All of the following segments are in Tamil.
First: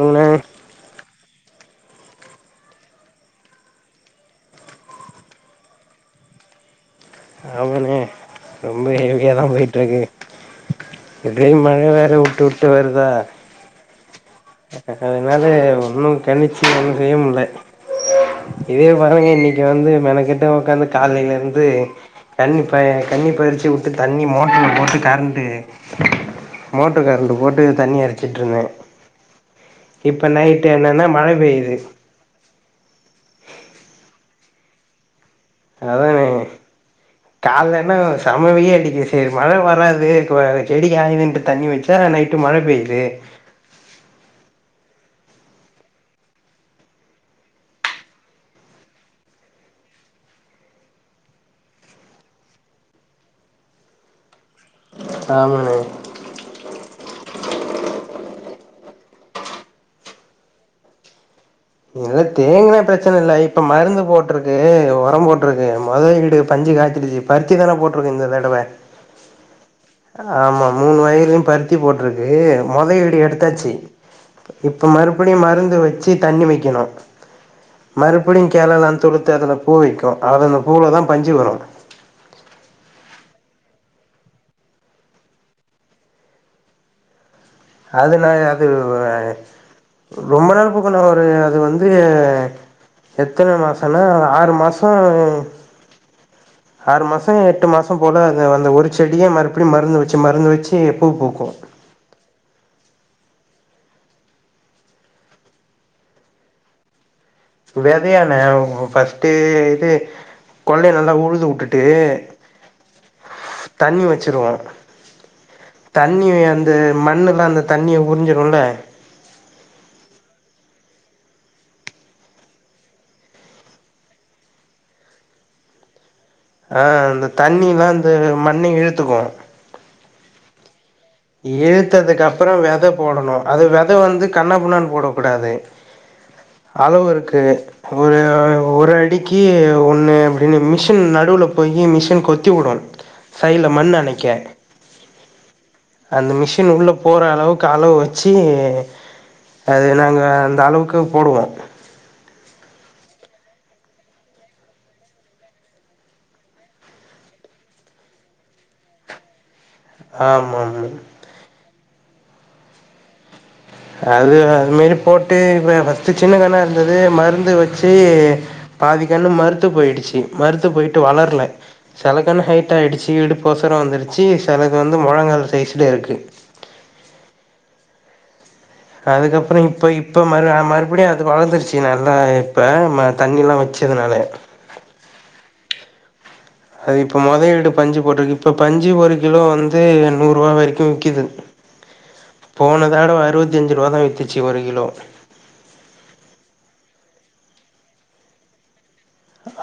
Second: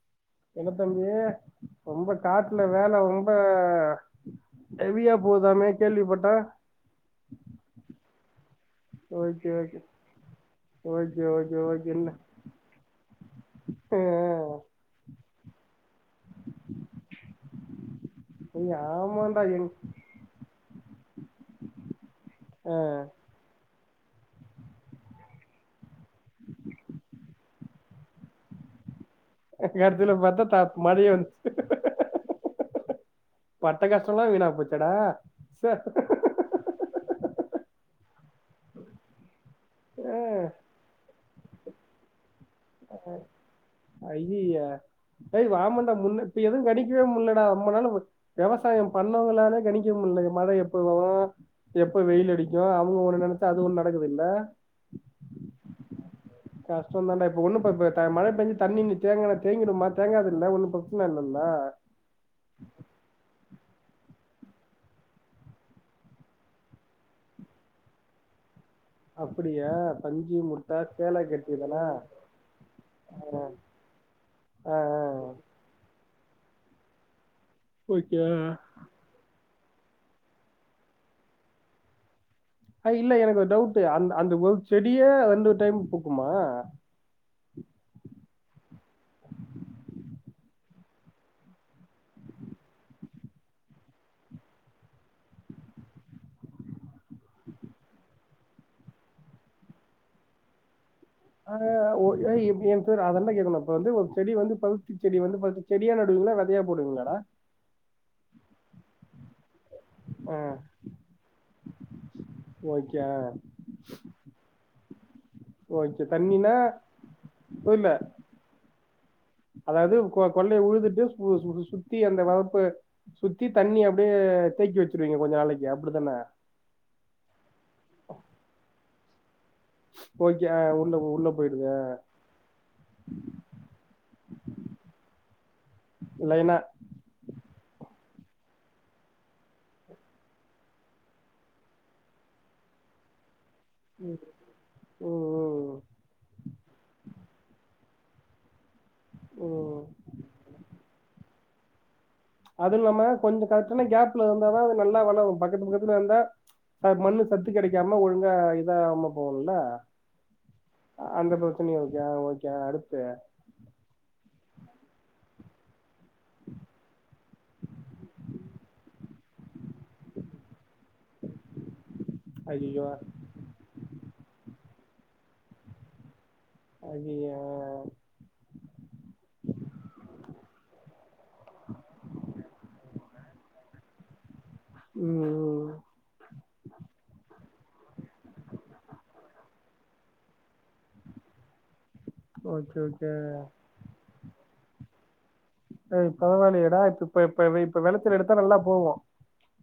அவனே என்ன தம்பி ரொம்ப காட்ல வேல ரொம்ப எவியா போதாமே கேள்விபட்டே ஆமாணே ரொம்ப ஹெவியா தா ஓகே ஓகே போய்ட்ருக்கூ ஓகே எப்டியு ஓகே மழ வேற உட்டு உட்டு வர்தா அ ஆ அனாலயே ஒன்னு கணிச்சு எதுவு செய்யமுல்ல ஆ இதே பாருங்க ஆமாண்டா இன்னிக்கு எங் வந்து மெனக்கெட்டு ஒக்காந்து கால்லேயிர்ந்து தண்ணி ஆ ப தண்ணி பாய்ச்சி வுட்டு தண்ணி மோட்டர்ல போட்டு கரண்ட்டு மோட்டர் கரண்ட் போட்டு தண்ணி எரச்சிட்ருந்தே எப்ய எடத்துல பாத்தா த மழையே மழை வந்துச் பெய்யுது பட்ட கஷ்டோலா வீணா போச்சேடா ச காலன்னா செம வெயில் அடிக்கிது செரி மழ வராது கு செடி காய்துன்டு தண்ணி வச்சா நைட் அ ஐய்யய்ய எய் வாமண்டா முன்ன இப்ப எதுவு கணிக்கவே முல்லடா அம்மனாலு வெவசாயோ பண்ணவங்னாளே கணிக்க மு முல்ல மழ எப்ப வரு எப்ப வெயில் அடிக்கியு அவுங்க ஒண்ணு நெனச்சா அது ஒண்ணு நடக்குதுல்ல ஆமாலு சொன்னான்ன இப்ப ஒன்னு ப ப த மழ பேஞ்சு தண்ணி நீக்கா தேங்க தேங்கிடுமா தேங்காதுல்ல ஒன்னு பரச்சன இல்ல இல்ல தேங்கனா பிரச்சன இல்லை இப்ப மருந்து போட்ருக்கு ஒரம் போட்ருக்கு மொதோயீடு பஞ்சு காய்ச்சிருச்சி பருத்தி தான போட்ருக்கு இந்த தடவ அப்படியா பஞ்சு ஆமா முட்டா மூணு சேலை வயல்லயு பருத்தி கட்டிதானா போட்ருக்கு மொதயீடு எடுத்தாச்சு ஆ இப்ப ஆ மறுபடியு மருந்து வச்சு டி தண்ணி வெக்கணு ஓகே மறுபடியு கெளல்லா துழுத்து அதுல பூ வெக்கு அதுல அந்த பூலதா பஞ்சு வரு அ இல்ல எனக்கு ஒரு டவுட்டு் அந்த அந்த ஒரு செடியே ரெண்டு டைம் பூக்குமா அதுலா அது அ ரொம்ப நாள் பூக்கன்னு வருங்க அது வந்து எத்தன மாசன்னா ஆறு மாசோ ஆறு மாசோ எட்டு மாசம் போல அது அந்த ஒரு செடியே மறுபடியு மருந்து வெச்சு மருந்து வெச்சி அ ஓ எ எப்டியு செரி அதென்டா கேக்கணு இப்ப வந்து ஒரு செடி வந்து பருத்தி செடி வந்து பருத் செடியா நடுவீங்களா வெதையா போடுவீங்களாடா வெதையான்ன உ ஃபஸ்ட்டு ட்டு ஆ கொள்ள நல்லா உழுது உட்டுட்டு ஓகே தண்ணி வெச்சிருவே ஓகே தண்ணி தண்ணினா அந்த மண்ணுல்லா அந்த புரில தண்ணிய உரிஞ்சிடுல்ல அதாவது கொ கொள்ளைய உழுதுட்டு சு சு சுத்தி அந்த வறப்பு சுத்தி தண்ணி அப்டியே தேக்கி வெச்சிருவீங்க கொஞ்ச நாளைக்கி அப்டிதான அ அந்த தண்ணில்லா அந்த மண்ண இழுத்துக்கு ஓகே அ ஓ இழுத்ததுக்கப்புறோ வெத போடணு அது வெத வந்து கண்ணா புண்ணான்னு போட கூடாது லைனா அளவுருக்கு ஒரு அடிக்கி ஒன்னு அப்டின்னு மிஷின் நடுவுல போயி மிஷின் கொத்திவுடு சைல்ல ம் மண்ணனைக்க ம் அந்த மிஷின் உள்ள போற அளவுக்கு அளவு வெச்சி ம் அது நாங்க அந்த அளவுக்கு போடுவோ அதுல்லாம கொஞ்சோ கரெக்டான கேப்ல இருந்தாதா நல்லா வளரு பக்கத்து பக்கத்துல இருந்தா அ மண்ணு சத்து கெடைக்காம ஒழுங்கா அ இதாம போவுல்ல ஆமாம்ம தண்ணி ஓகே ஓகே அடுத்து அது அதுமேரி போட்டு இது ஃபஸ் சி சின்ன கன்னா இருந்தது மருந்து வச்சி பாதிக்கன்னு மருத்து போயிடுச்சு மருத்து போயிட்டு வளர்ல செலக்கன்னு ஹைட்டா ஐயயோ ஆயிடுச்சு இடுப்பொசரோ வந்துருச்சு செலகன்னு வந்து மொழங்கால் சைஸ்லே இருக்கு ஐய்யய்யோ அதுக்கப்புறோ இப்ப இப்ப மறு அ மறுபடியு அது வளந்துருச்சு நல்லா இப்ப ம தண்ணில்லா வச் ச்சதுனால ம் ம் ம் அது இப்ப முதலீடு பஞ்சு போட்ருக்கு இப்ப பஞ்சு ஒரு கிலோ வந்து நூறு ரூபா வரைக்கியு விக்கிது ஓகே போன ஓகே தாடவ அறுவத்தி அஞ்சு ரூபா தா வித்துச்சு ஒரு கிலோ ஏ பரவாயில்லயே டா இப்ப இப்ப இப்ப இப்ப வெளச்சல் எடுத்தா நல்லா போவு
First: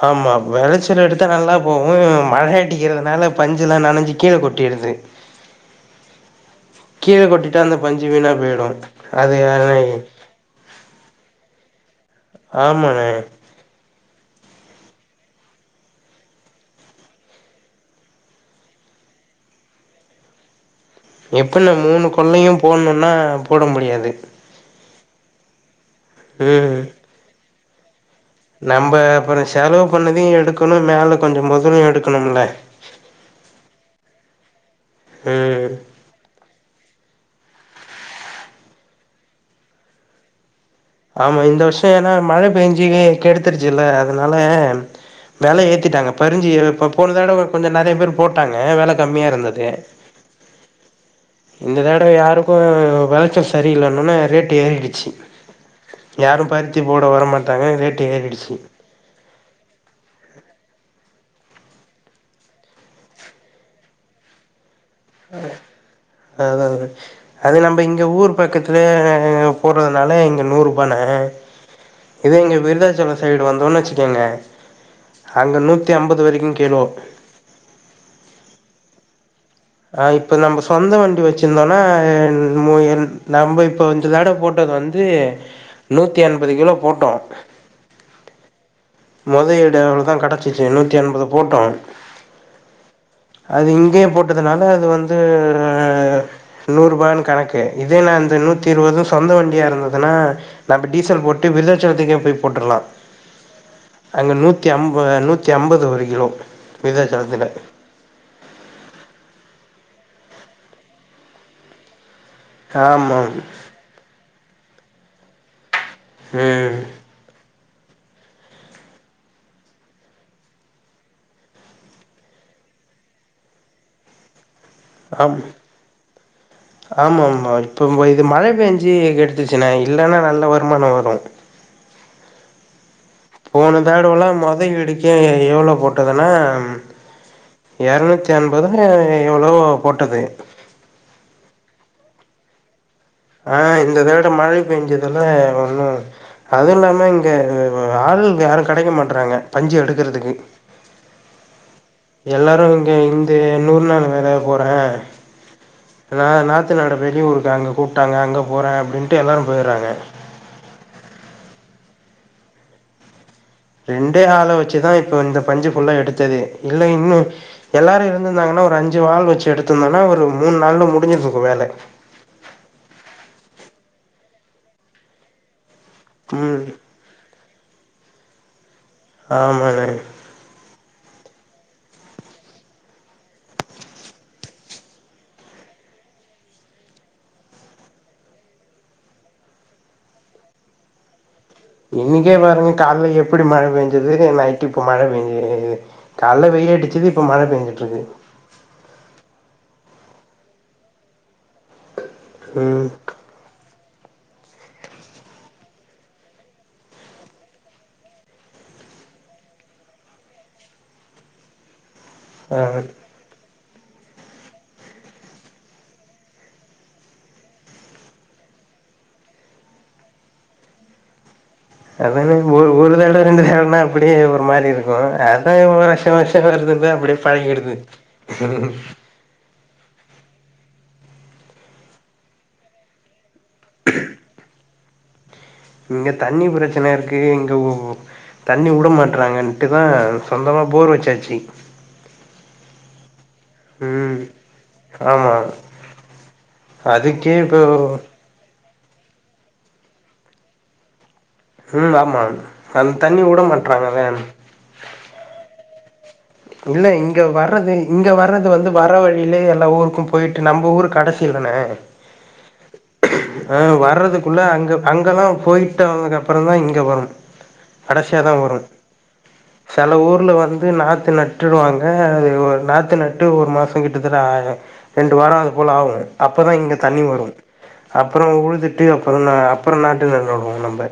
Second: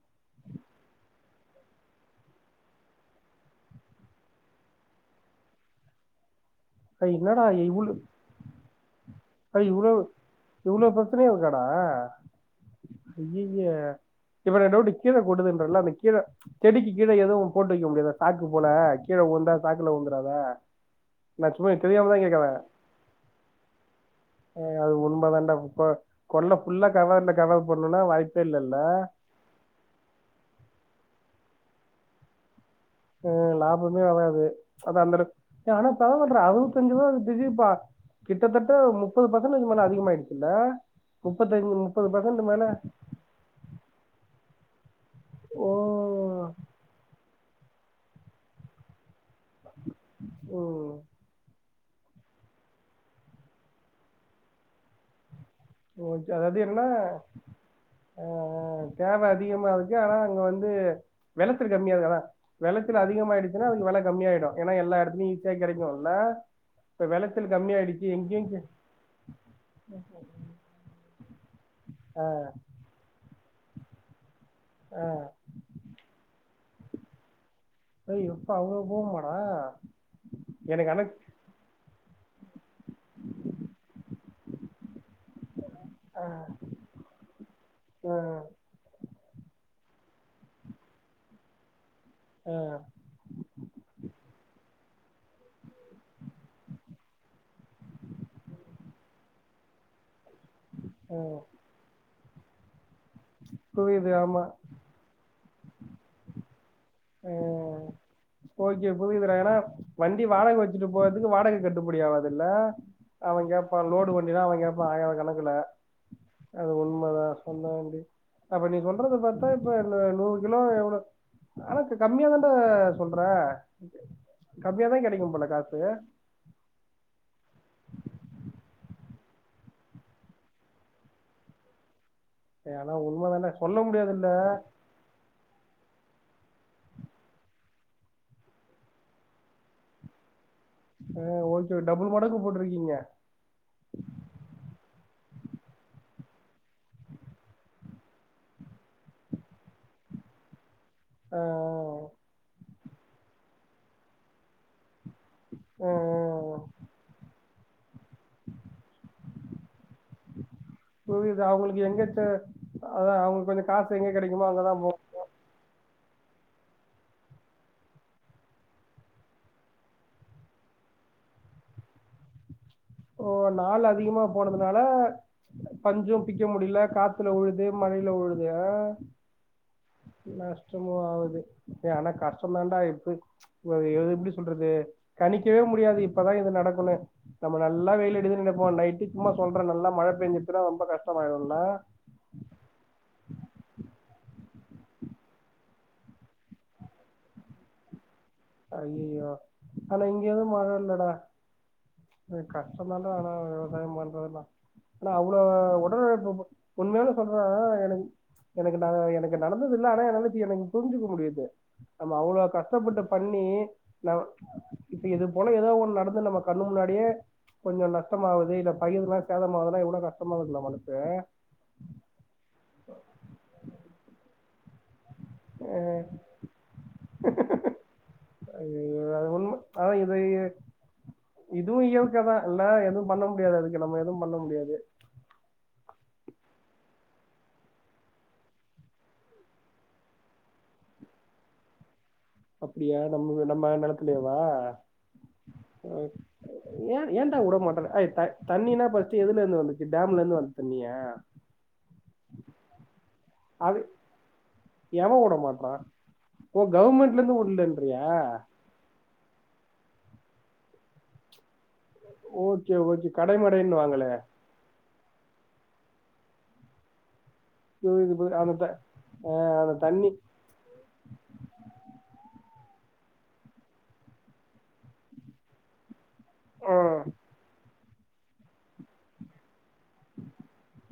ஆமா வெளச்சல் எடுத்தா நல்லா போகு மழ அட்டிக்கிறதுனால பஞ்சுலா நெனைஞ்சு கீழே கொட்ட டிருது [inaudible] கீழ கொட்டிட்டா அந்த பஞ்சு வீணா போய்டு அ இவ்ளோ இவ்ளோ பிரச்சனையா இருக்கடா ஆமாண்ணே அய்யய்ய இப்ப ரெண்டு விட்டு கீழ குடுதுன்றல்ல அந்த கீழ செடிக்கு கீழ எதுவு போட்டு வைக்க முடியாது சாக்கு போல கீழ உலுந்தா சாக்ல வுலுந்துறதா எப்பின்ன மூணு கொன்னையு போட்ணுன்னா போட முடி ஏய் அது உண்ம தாண்டா இப்ப கொள்ள புல்லா கவெர்ல கவர் பண்ணும்னா வாய்ப்பு நம்ப அப்றோ செலவு பண்ணதையு எடுக்கணு மேல கொஞ்ச மெதலு எடுக்கணும்ல அ லாபமே வராது அத அந்த ம் ஆனா பரவால்லடா அறுவத்தஞ்சு ரூவ கிட்டதட்ட முப்பது ஃபர்சன்டேஜ் மேல அதிகமாயிடுச்சுல்ல ஆமா இந்த முப்பத்தஞ்சு வருஷோ முப்பது ஏன்னா பர்சன்ட் மழ மேல பெயஞ்சுனு கெடுத்துருச்சுல்ல அதனால வெல ஓ ஏத்திட்டாங்க பரிஞ்சு இப்ப போன தடவ விட கொஞ்சோ நெறய பேர் போட்டாங்க வெல கம்மியா இருந்தது ஓ இந்த தடவ யாருக்கு வெளச்சல் சரியில்லன்ன ஒடனே ரேட்டு ஏறிடுச்சு யாரு பருத்தி போட வர மாட்டாங்க அ தேவ அதிகமா இருக்கு ஆனா அங்க வந்து வெளச்சல் கம்மியாகிது வெளச்சல் அதிகமாயிடுச்சுன்னா வெல கம்மியாயிடு எல்லா எடத்துலையு ஈஸியா கெடைக்குல்ல அதா இப்ப வெளச்சல் அது கம்மிய அடிக்கி எங்க போட்றதுனால எங்க நூறு ரூபான ஆ இதே இங்க விருதாச்சலம் சைடு வந்தோன்னு வெச்சிக்கங்க ஆ அங்க நூத்தி ஐம்பது வரைக்கு கிலோ அவ போ வாய்ப்பு இப்ப நம்ம சொந்த வண்டி வெச்சிருந்தோன்னா நம்ம இப்ப தட போட்ட வந்து நூத்தி என்பது கிலோ போட்டோ அ மொத இடம் தா கெடச்சுச்சு நூத்தி என்பது போட்டோம் ஆ அது இங்கேயே போட் னால அது வந்து நூறு ரூபாய்னு கணக்கு இதே நா இந்த நூத்தி இருபதும் சொந்த வண்டியா இருந்துதுன்னா நம்ப ஆ டீசல் போட்டு விருதாச்சலத்துக்கு போய் போட்டுரலா புரியுது அங்க ஆமா நூத்தி ஐம்ப நூத்தி நூத்தி ஐம்பது ஒரு கிலோ விருதாச்சலத்துல ஓகே புரியுதுடா ஏன்னா வண்டி வாடக வெச்சுட்டு போறதுக்கு வாடக கட்டுப்படி ஆவுதல்ல ஆமாம் அவ கேப்பா லோடு அப்டித்தா அவ கேட்பா ஆயிரகணக்குல அது ம் உண்மதா [unintelligible] அப்ப நீ சொல்றத பாத்தா இப்ப நூறு கிலோ எவ்ளோ ஆனா இப்ப கம்மியா தான்டா சொல்ற கம்மியா தான் கிடைக்கும் ஆம் போல காசு ஆமா ஆமா இப்போ இது மழ பெஞ்சு கெடுத்துச்சுனா இல்லன்னா நல்ல வருமானோ வரு ஆனா உண்மைதானே சொல்ல போன தாடு எல்லா முடியாதுல்ல மொத இடுக்ககே எவ்ளோ போட்டதுன்னா எரனுத்தி என்பதோ எவ்ளோ போட்டது அ ஓகே டபுள் மடக்கு போட்டிருக்கீங்க அ இந்த தட மழை பெஞ்சதுல ஒண்ணு அதுவு இல்லாம இங்க ஆள் யாரு கெடைக்க மாட்றாங்க பஞ்சு எடுக்குறதுக்கு அ எல்லாரு இங்க இந்த நூறு நாள் வேல போறே ஆ, இல்லனா நாத்து நாட வெளியூருக்கு அங்க கூப்ட்டாங்க அங்க போற அப்டின்ட்டு எல்லாரு போயிறாங்க புரியுது அவுங்களுக்கு எங்கத அவங்க ரெண்டே ஆள வெச்சுதா இப்போ இந்த பஞ்சு புல்லா எடுத் தது இல்ல இன்னு எல்லாரு இருந்திருந்தாங்கன்னா ஒரு அஞ்சு ஆள் வச்சு எடுத்திருந்தனா ஒரு மூணு நாள்ள முடிஞ்சு சுருக்கு வேல [inaudible] ஓ நாள் அதிகமா போனதுனால பஞ்சும் பிக்க ம் முடியல காத்துல உழுது இதே மழைல வுழுது எஹ் ஆமாண்ணே கஷ்டமு ஆகுது ஏ ஆனா கஷ்டோ தான்டா [unintelligible] எப்படி சொல்றது கணிக்கவே முடியாது இப்பதா இது நடக்குனு நம்ம நல்லா வெயில் அடிக்கு நப்ப நைட்டு சும்மா சொல்றேன் நல்ல மழ பெயஞ்சுனா ரொம்ப கஷ்டாயிடு இன்னைக்கே பாருங்க கால்ல எப்புடி மழ பெய்ஞ்சது இரு நைட் இப்ப மழை பெயஞ்சு கால்ல வெயில் அடிச்சது இப்ப மழ பெயஞ்சுட்டு இருக்கு அய்யயோ ஆனா இங்க வந்து மழ இல்லடா கஷ்டோ ம் தான்டா ஆன பண்றதுல்லா ஆனா அவ்ளோ உடநில ப ப உண்மையல சொல்ற எனக்கு எனக்கு ந எனக்கு நடந்தது இல்ல ஆனா எனத்த எனக்கு புரிஞ்சுக்க முடியுது நம்ம அவ்ளோ ஆ கஷ்டப்பட்டு பண்ணி நா இப்ப இது போல ஏதோ ஒண்ணு நடந்து நம்ம கண்ணு முன்னாடியே கொஞ்சோ நஷ்டமா ஆகுது இல்ல பயிர் நா சேதம் ஆவுதுனா எவ்ளோ கஷ்டமாகுது டா இல்ல மனசு அதானே ஒரு அதான்வ வருஷோ வருஷோ வருதுத அப்படியே பழிக்கிடுது ஆ இது இது இதுவு இயற்கை தா இல்ல எதுவு பண்ண முடியாது அதுக்கு நம்ம எதுவு பண்ண முடியாது இங்க தண்ணி பிரச்சன இருக்கு இங்க தண்ணி வுட மாட்டறாங்கட்டுதா சொந்தமா போர் வச்சாச்சு அப்படியா நம் நம்ம ம் நிலத்துலையாவா ஆமா ஹ ஏன் அதுக்கே ஏன்டா வுட இப்போ மாட்டிங்குறாங்க எய் தண்ணி தண்ணினா பர்ஸ்ட் எதுல இருந்து வந்துச்சு டேம்ல இருந்து வந்த தண்ணியா உம் ஆமா அந்த தண்ணி வுட மாட்டறாங்களே எவவுட மாட்றா இல்ல இங்க வறது இங்க வறது வந்து வரவழி யில எல்லா ஊருக்கு போயிட்டு நம்ம ஊருக்கு கடைசியில்ல தான ஓகே ஓகே கடைமடைன்னு வாங்களே வர்றதுக்குள்ள அங்க அங்கெல்லா போய்ட் வந்ததுக்கப்பறோ தா இங்கே வரும் இது கடைசியா இது தான் அந்த வரும் த அந்த சில தண்ணி ஊர்ல வந்து நாத்து நட் வாங்க அது ஒரு நாத்து நட்டு ஒரு மாசோ கிட்டத்தட்ட ரெண்டு வாரம் அது போல ஆகு அப்போ தா இங்கே ஆ தண்ணி வரும் அப்றோ உழுதுட்டு அப்புறோ நா அப்றோ நாட்டு நறுடுவோம் நம்ம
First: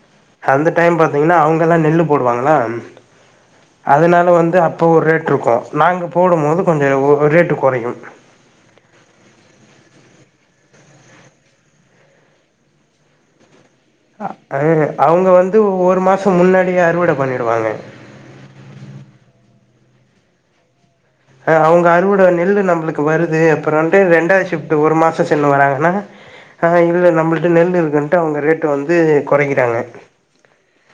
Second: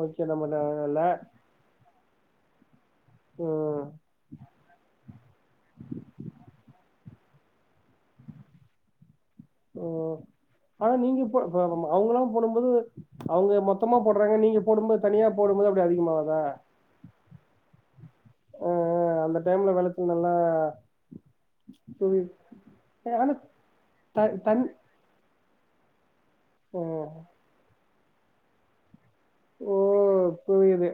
ஓகே நம்ம ந அந்த நல்ல டைம் பாத்தீங்கன்னா அவங்கல்லா நெல்லு போடுவாங்களா ம் அதனால வந்து அப்போ ஒரு ரேட் இருக்கு நாங்க போடும் போது கொஞ்சோ ரெட்டு குறையும் [inaudible] ஓ ஆனா நீங்க இப்ப அவங்கல்லா போடும்போது அவங்க மொத்தோ அ அவங்க வந்து ஒரு மாச அதிகமாவதா முன்னாடியே அறுவட பண்ணிடுவாங்க அ அ அந்த டைம்ல விளைச்சல் நல்லா அ அவங்க புவி அருவோட நெல்லு நம்மளுக்கு ஆனா வருது அப்றோன்டு த ரெண்டாவது தண் ஷிப்ட்டு ஒரு மாசோ சின்ன வராங்கன்னா ஆ இல்ல நம்மளிட்ட நெல் இருக்குன்ட்டு அவங்க ரேட்டு வந்து ஓ கொறைக்கிறாங்க புரியுது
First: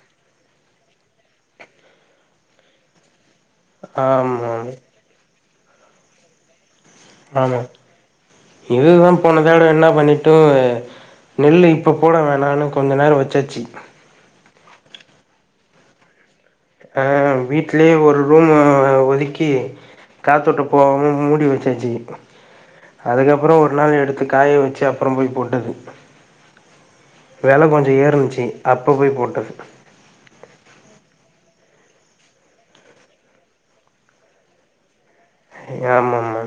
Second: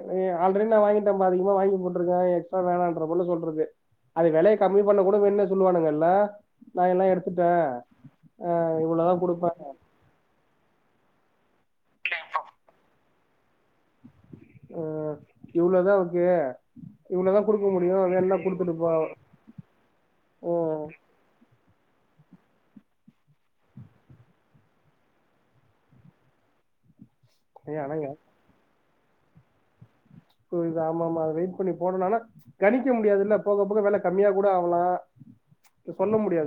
ஆல்ரெடி நான் வாங்கிட் டி அதிகமா வாங்கி போட்டு இருக்கேன் இப்ப வேனாற பொருள்ளா சொல்றது அது ஆமா விலைய கம்மி பண்ண கூட வேணும்னே சொல்லுவானுங்கல்ல நா எல்லா எடுத்துட்டே ஆமா இவ்ளோதா இதுதான் குடுப்பே போனதட என்ன பண்ணிட்டு நெல்லு இப்ப போட வேணான்னு கொஞ்ச நேரோ வச்சாச்சு அஹ் இவ்ளதாக்கு அ வீட்லயே ஒரு ரூம் போ ஒதுக்கி காத்தோட்ட ம் போவாம மூடி வெச்சு ஆ சேரிப்பா அதுக்கப்றோ ஒரு நாள் எடுத்து காய வெச்சு அப்புற போய் போட்டது வெல ஏ கொஞ்ச ஆனா ஏறுந்துச்சு அப்ப போய் போட்டது புரிது ஆமா ஆமா அத வெயிட் பண்ணி போட்றனால கணிக்க முடியாது இல்ல போக போக வெல கம்மியா கூட ஆகலா ஆமா ஆமா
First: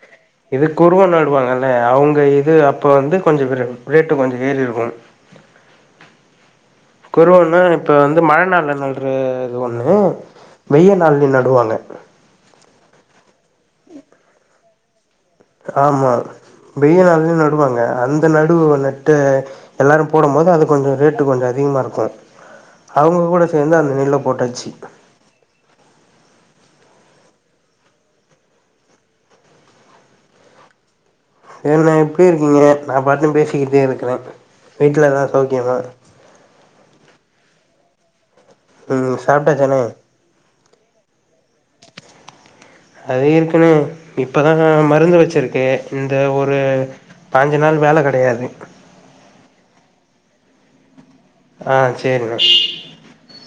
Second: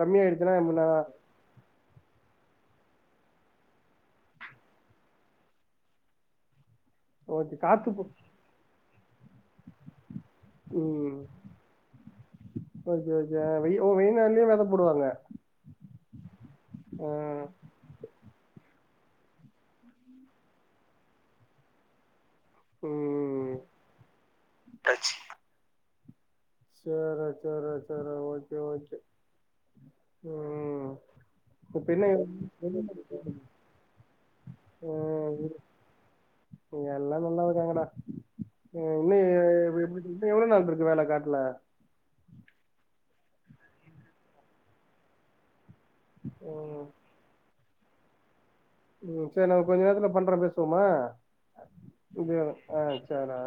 கம்மியாயிடுச்சுன்னா இது முன்ன குருவ நடுவாங்கல்ல அவங்க வந்து அப்ப வந்து கொஞ்சோ கொ ரெ ரேட்டு கொஞ்சோ ஏறி இருக்கு குருவ ஓகே ஒன்னு காத்து இப்ப பு- வந்து மழ நாள்ல நட்ற இது ஒண்ணு வெய்ய நாள்லயு நடுவாங்க ஐயயா வெய் ஓ வெயில் நாள்லயு வெத போடுவாங்க ஆமா வெயில் ஆ நாள்லயு நடுவாங்க அந்த நடுவுவொல த்து எல்லாரு போடும் போது அது கொஞ்ச ரேட்டு கொஞ்ச அதிகமா இருக்கு அவங்க கூட ம் சேர்ந்து அந்த நெல்ல போட்டாச்சு சேரா சேரா சேரா ஓகே ஓகே ம் என்ன இப்டி இருக்கீங்க நா பாட்னு பேசிக்கிட்டே இருக்கிறே வீட்ல எல்லா [unintelligible] சௌக்கியமா இங்க எல்லா நல்லா இருக்காங்கடா ம் இன்னு ஏ எப்டி இன்னு எவ்ளோ நாள் இருக்கு வேல காட்டுல அது இருக்குன்னு இப்பதா நா மருந்து வெச்சிருக்கே இந்த ஒரு ம் பாஞ்சு நாள் வேல கெடையாது ம் சேரி நா கொஞ்ச நேரத்துல பண்றே பேசுவோமா ஆ சேரிண்ணா இன்னு ஆ சேரா